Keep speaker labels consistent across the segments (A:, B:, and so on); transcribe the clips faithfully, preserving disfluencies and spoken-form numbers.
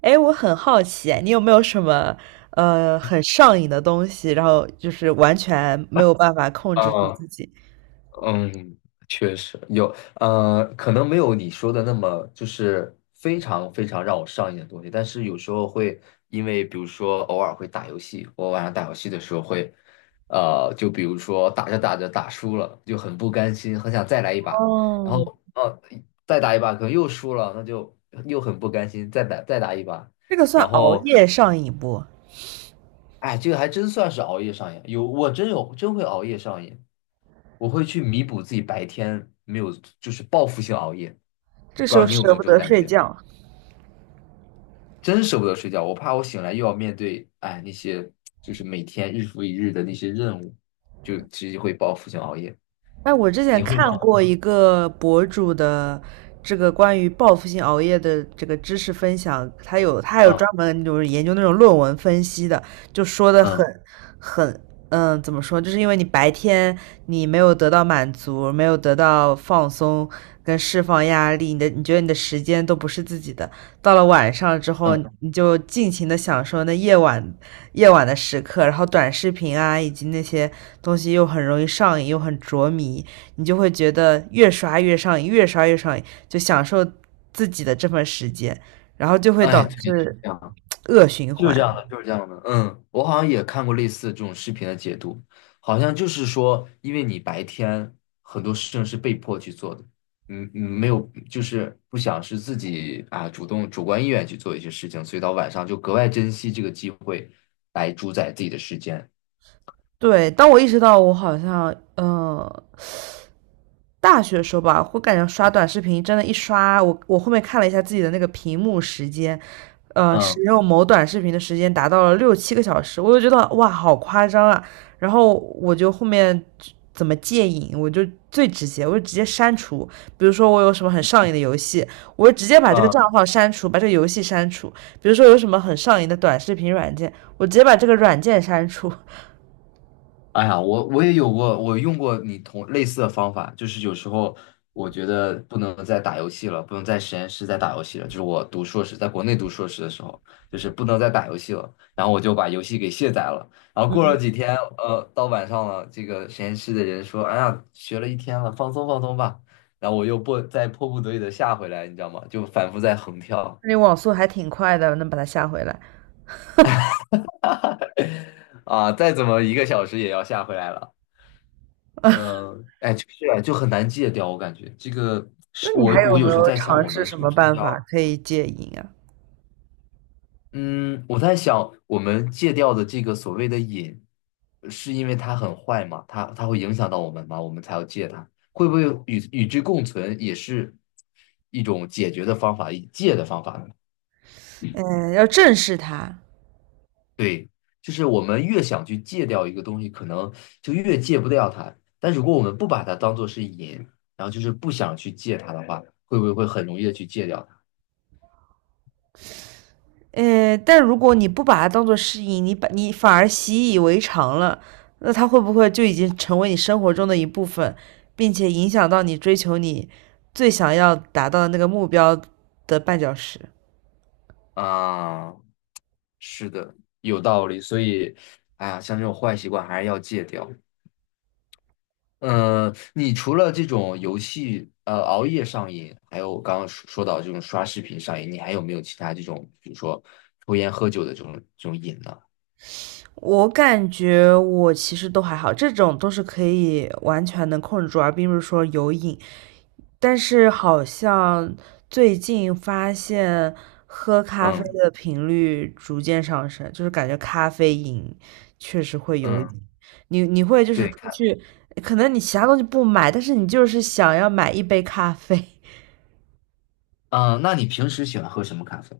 A: 哎，我很好奇，你有没有什么呃很上瘾的东西，然后就是完全没有办法控制住
B: 嗯
A: 自己？
B: 嗯，确实有，呃，可能没有你说的那么就是非常非常让我上瘾的东西，但是有时候会因为，比如说偶尔会打游戏，我晚上打游戏的时候会，呃，就比如说打着打着打输了，就很不甘心，很想再来一把，然
A: 哦，
B: 后呃再打一把可能又输了，那就又很不甘心，再打再打一把，
A: 这个算
B: 然
A: 熬
B: 后
A: 夜上瘾不？
B: 哎，这个还真算是熬夜上瘾，有我真有真会熬夜上瘾。我会去弥补自己白天没有，就是报复性熬夜。不知
A: 这时
B: 道
A: 候
B: 你有没
A: 舍
B: 有
A: 不
B: 这种
A: 得
B: 感
A: 睡
B: 觉？
A: 觉。
B: 真舍不得睡觉，我怕我醒来又要面对，哎，那些就是每天日复一日的那些任务，就直接会报复性熬夜。
A: 哎，我之前
B: 你会
A: 看
B: 吗？
A: 过一个博主的这个关于报复性熬夜的这个知识分享，他有他还有
B: 嗯
A: 专门就是研究那种论文分析的，就说的很
B: 嗯
A: 很嗯，怎么说？就是因为你白天你没有得到满足，没有得到放松跟释放压力，你的你觉得你的时间都不是自己的，到了晚上之后，
B: 嗯，
A: 你就尽情的享受那夜晚夜晚的时刻，然后短视频啊，以及那些东西又很容易上瘾，又很着迷，你就会觉得越刷越上瘾，越刷越上瘾，就享受自己的这份时间，然后就会
B: 哎，
A: 导
B: 对，就
A: 致
B: 这样。
A: 恶循
B: 就是
A: 环。
B: 这样的，就是这样的。嗯，我好像也看过类似这种视频的解读，好像就是说，因为你白天很多事情是被迫去做的，嗯嗯，没有，就是不想是自己啊主动主观意愿去做一些事情，所以到晚上就格外珍惜这个机会来主宰自己的时间。
A: 对，当我意识到我好像，嗯、大学的时候吧，我感觉刷短视频真的，一刷我我后面看了一下自己的那个屏幕时间，呃，使
B: 嗯
A: 用某短视频的时间达到了六七个小时，我就觉得哇，好夸张啊！然后我就后面怎么戒瘾，我就最直接，我就直接删除。比如说我有什么很上瘾的游戏，我就直接把这个
B: 嗯，
A: 账号删除，把这个游戏删除。比如说有什么很上瘾的短视频软件，我直接把这个软件删除。
B: 哎呀，我我也有过，我用过你同类似的方法，就是有时候我觉得不能再打游戏了，不能在实验室再打游戏了。就是我读硕士，在国内读硕士的时候，就是不能再打游戏了，然后我就把游戏给卸载了。然后过了几天，呃，到晚上了，这个实验室的人说：“哎呀，学了一天了，放松放松吧。”然后我又迫再迫不得已的下回来，你知道吗？就反复在横跳。
A: 那网速还挺快的，能把它下回来。
B: 啊，再怎么一个小时也要下回来了。呃，哎，就是啊就很难戒掉，我感觉这个
A: 那
B: 是
A: 你
B: 我
A: 还有
B: 我
A: 没
B: 有时候
A: 有
B: 在想，
A: 尝
B: 我
A: 试
B: 们是
A: 什
B: 不
A: 么
B: 是
A: 办法
B: 要，
A: 可以戒瘾啊？
B: 嗯，我在想，我们戒掉的这个所谓的瘾，呃是因为它很坏嘛，它它会影响到我们嘛，我们才要戒它，会不会与与之共存也是一种解决的方法，一戒的方法呢？
A: 嗯，要正视它。
B: 对，就是我们越想去戒掉一个东西，可能就越戒不掉它，但如果我们不把它当做是瘾，然后就是不想去戒它的话，会不会会很容易的去戒掉它？
A: 呃，但如果你不把它当做适应，你把你反而习以为常了，那它会不会就已经成为你生活中的一部分，并且影响到你追求你最想要达到的那个目标的绊脚石？
B: 啊，是的，有道理。所以，哎呀，像这种坏习惯还是要戒掉。嗯，你除了这种游戏，呃，熬夜上瘾，还有我刚刚说说到这种刷视频上瘾，你还有没有其他这种，比如说抽烟喝酒的这种这种瘾呢？
A: 我感觉我其实都还好，这种都是可以完全能控制住，而并不是说有瘾。但是好像最近发现喝咖啡
B: 嗯
A: 的频率逐渐上升，就是感觉咖啡瘾确实会有瘾。
B: 嗯，
A: 你你会就是
B: 对，
A: 出
B: 看，
A: 去，可能你其他东西不买，但是你就是想要买一杯咖啡。
B: 嗯，那你平时喜欢喝什么咖啡？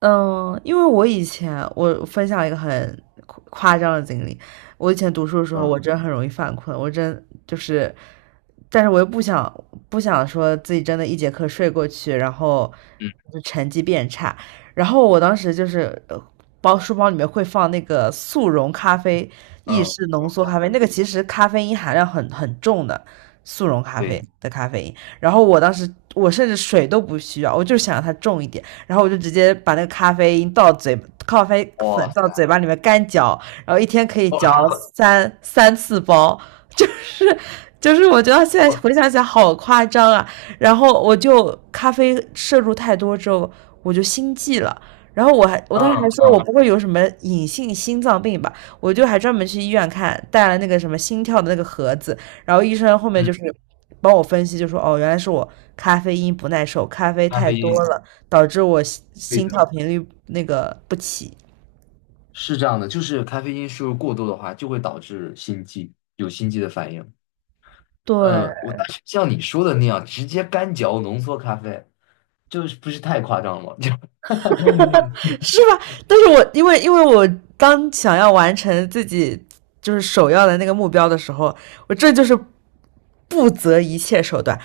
A: 嗯，因为我以前我分享一个很夸夸张的经历，我以前读书的时候，我
B: 嗯
A: 真的很容易犯困，我真就是，但是我又不想不想说自己真的一节课睡过去，然后
B: 嗯
A: 就成绩变差，然后我当时就是呃包书包里面会放那个速溶咖啡，意
B: 嗯，
A: 式
B: 这
A: 浓
B: 种
A: 缩
B: 咖
A: 咖啡，那
B: 啡，
A: 个其实咖啡因含量很很重的速溶咖啡
B: 对，
A: 的咖啡因，然后我当时我甚至水都不需要，我就想让它重一点。然后我就直接把那个咖啡因倒嘴，咖啡粉
B: 哇
A: 到嘴
B: 塞，
A: 巴里面干嚼，然后一天可以
B: 哦，
A: 嚼三三次包，就是就是我觉得现在回想起来好夸张啊。然后我就咖啡摄入太多之后，我就心悸了。然后我还我当时还
B: 嗯
A: 说我
B: 嗯
A: 不会有什么隐性心脏病吧，我就还专门去医院看，带了那个什么心跳的那个盒子，然后医生后面
B: 嗯，
A: 就是帮我分析，就说哦，原来是我咖啡因不耐受，咖啡
B: 咖
A: 太
B: 啡
A: 多
B: 因。
A: 了，导致我心心
B: 对，
A: 跳频率那个不齐。
B: 是这样的，就是咖啡因摄入过多的话，就会导致心悸，有心悸的反应。
A: 对，
B: 呃，我但是像你说的那样，直接干嚼浓缩咖啡，就是不是太夸张了吗？就
A: 是吧？但是我因为因为我当想要完成自己就是首要的那个目标的时候，我这就是不择一切手段。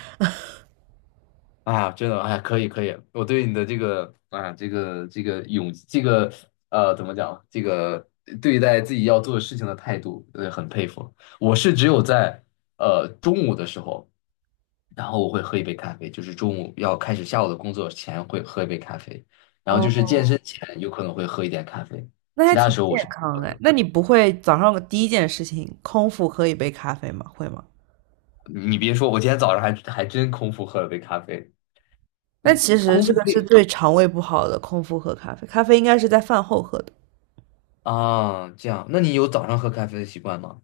B: 啊，真的，哎，可以可以，我对你的这个啊，这个这个勇，这个呃，怎么讲，这个对待自己要做的事情的态度，呃，很佩服。我是只有在呃中午的时候，然后我会喝一杯咖啡，就是中午要开始下午的工作前会喝一杯咖啡，然后就是健
A: 哦，
B: 身前有可能会喝一点咖啡，
A: 那
B: 其
A: 还
B: 他的
A: 挺
B: 时候我
A: 健
B: 是，
A: 康哎。那你不会早上第一件事情空腹喝一杯咖啡吗？会吗？
B: 你别说，我今天早上还还真空腹喝了杯咖啡。
A: 那其实
B: 空
A: 这
B: 腹
A: 个是对肠胃不好的，空腹喝咖啡，咖啡应该是在饭后喝的。
B: 啊，这样，那你有早上喝咖啡的习惯吗？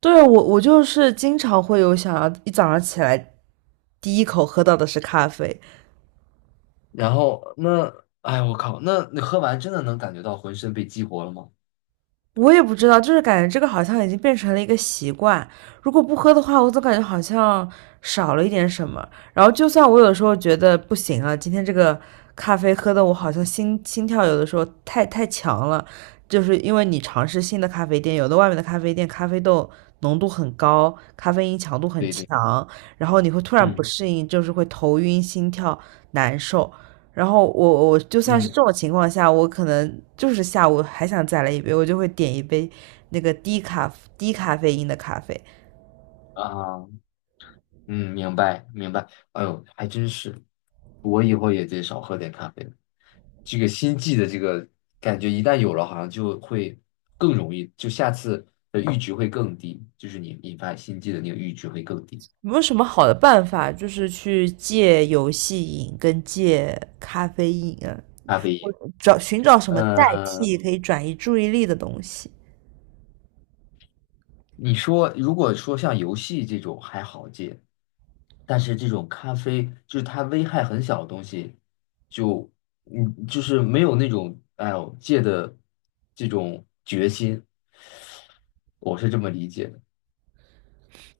A: 对，我我就是经常会有想要一早上起来第一口喝到的是咖啡，
B: 然后那，哎，我靠，那你喝完真的能感觉到浑身被激活了吗？
A: 我也不知道，就是感觉这个好像已经变成了一个习惯。如果不喝的话，我总感觉好像少了一点什么。然后，就算我有的时候觉得不行了，今天这个咖啡喝的我好像心心跳有的时候太太强了，就是因为你尝试新的咖啡店，有的外面的咖啡店咖啡豆浓度很高，咖啡因强度很
B: 对对，
A: 强，然后你会突然不
B: 嗯
A: 适应，就是会头晕、心跳难受。然后我我就算是这
B: 嗯
A: 种情况下，我可能就是下午还想再来一杯，我就会点一杯那个低咖低咖啡因的咖啡。
B: 啊，嗯，明白明白。哎呦，还真是，我以后也得少喝点咖啡了。这个心悸的这个感觉，一旦有了，好像就会更容易，就下次的阈值会更低，就是你引发心悸的那个阈值会更低。
A: 有没有什么好的办法，就是去戒游戏瘾跟戒咖啡因啊？
B: 咖啡
A: 我
B: 因，
A: 找寻找什么代
B: 呃，
A: 替可以转移注意力的东西。
B: 你说如果说像游戏这种还好戒，但是这种咖啡就是它危害很小的东西，就嗯就是没有那种哎呦戒的这种决心，我是这么理解的。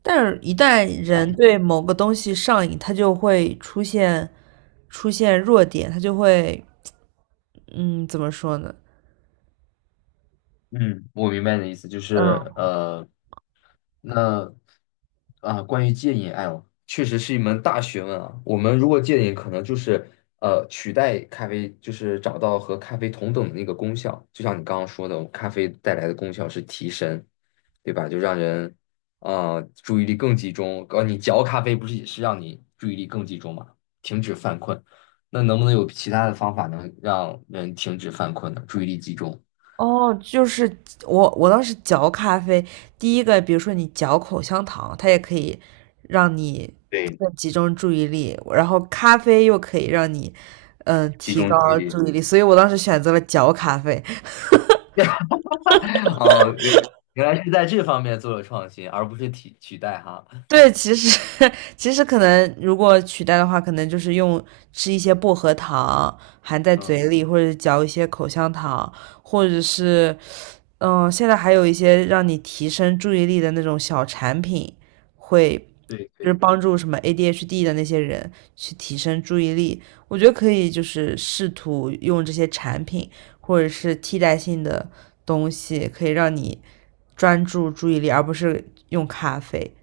A: 但是，一旦人
B: 哎，
A: 对某个东西上瘾，他就会出现出现弱点，他就会，嗯，怎么说呢？
B: 嗯，我明白你的意思，就是
A: 嗯，
B: 呃，那啊、关于戒瘾爱哦确实是一门大学问啊。我们如果戒瘾，可能就是呃，取代咖啡，就是找到和咖啡同等的那个功效。就像你刚刚说的，咖啡带来的功效是提神，对吧？就让人啊、呃注意力更集中。呃，你嚼咖啡不是也是让你注意力更集中嘛，停止犯困。那能不能有其他的方法能让人停止犯困呢？注意力集中。
A: 哦，就是我我当时嚼咖啡，第一个比如说你嚼口香糖，它也可以让你
B: 对，
A: 更集中注意力，然后咖啡又可以让你嗯
B: 集
A: 提
B: 中注意
A: 高
B: 力。
A: 注意力，所以我当时选择了嚼咖啡。
B: 哦，原来原来是在这方面做了创新，而不是替取代哈。
A: 对，其实 其实可能如果取代的话，可能就是用吃一些薄荷糖含在嘴
B: 嗯，
A: 里，或者嚼一些口香糖，或者是嗯，现在还有一些让你提升注意力的那种小产品，会
B: 对
A: 就是
B: 对，
A: 帮助什么 A D H D 的那些人去提升注意力。我觉得可以，就是试图用这些产品或者是替代性的东西，可以让你专注注意力，而不是用咖啡。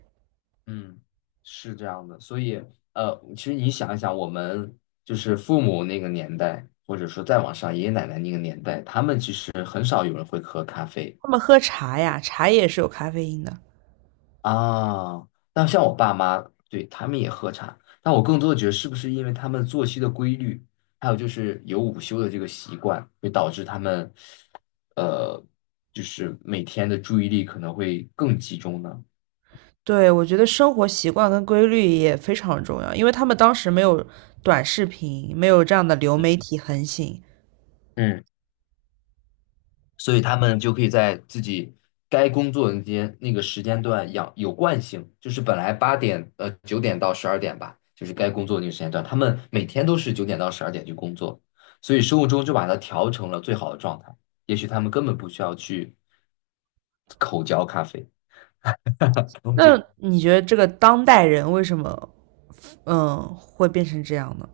B: 嗯，是这样的。所以呃，其实你想一想，我们就是父母那个年代，或者说再往上爷爷奶奶那个年代，他们其实很少有人会喝咖啡。
A: 他们喝茶呀，茶也是有咖啡因的。
B: 啊，那像我爸妈，对，他们也喝茶，但我更多的觉得是不是因为他们作息的规律，还有就是有午休的这个习惯，会导致他们，呃，就是每天的注意力可能会更集中呢？
A: 对，我觉得生活习惯跟规律也非常重要，因为他们当时没有短视频，没有这样的流媒体横行，
B: 嗯。所以他们就可以在自己该工作的那间那个时间段养有惯性，就是本来八点呃九点到十二点吧，就是该工作的那个时间段，他们每天都是九点到十二点去工作，所以生物钟就把它调成了最好的状态。也许他们根本不需要去口嚼咖啡。
A: 那
B: 嗯
A: 你觉得这个当代人为什么嗯会变成这样呢？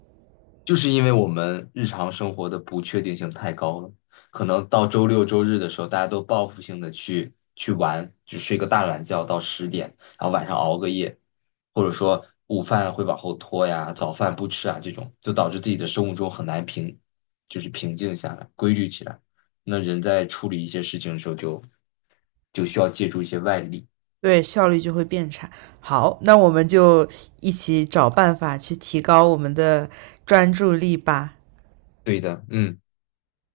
B: 就是因为我们日常生活的不确定性太高了，可能到周六周日的时候，大家都报复性的去去玩，只睡个大懒觉到十点，然后晚上熬个夜，或者说午饭会往后拖呀，早饭不吃啊，这种就导致自己的生物钟很难平，就是平静下来，规律起来。那人在处理一些事情的时候就就需要借助一些外力。
A: 对，效率就会变差。好，那我们就一起找办法去提高我们的专注力吧。
B: 对的，嗯。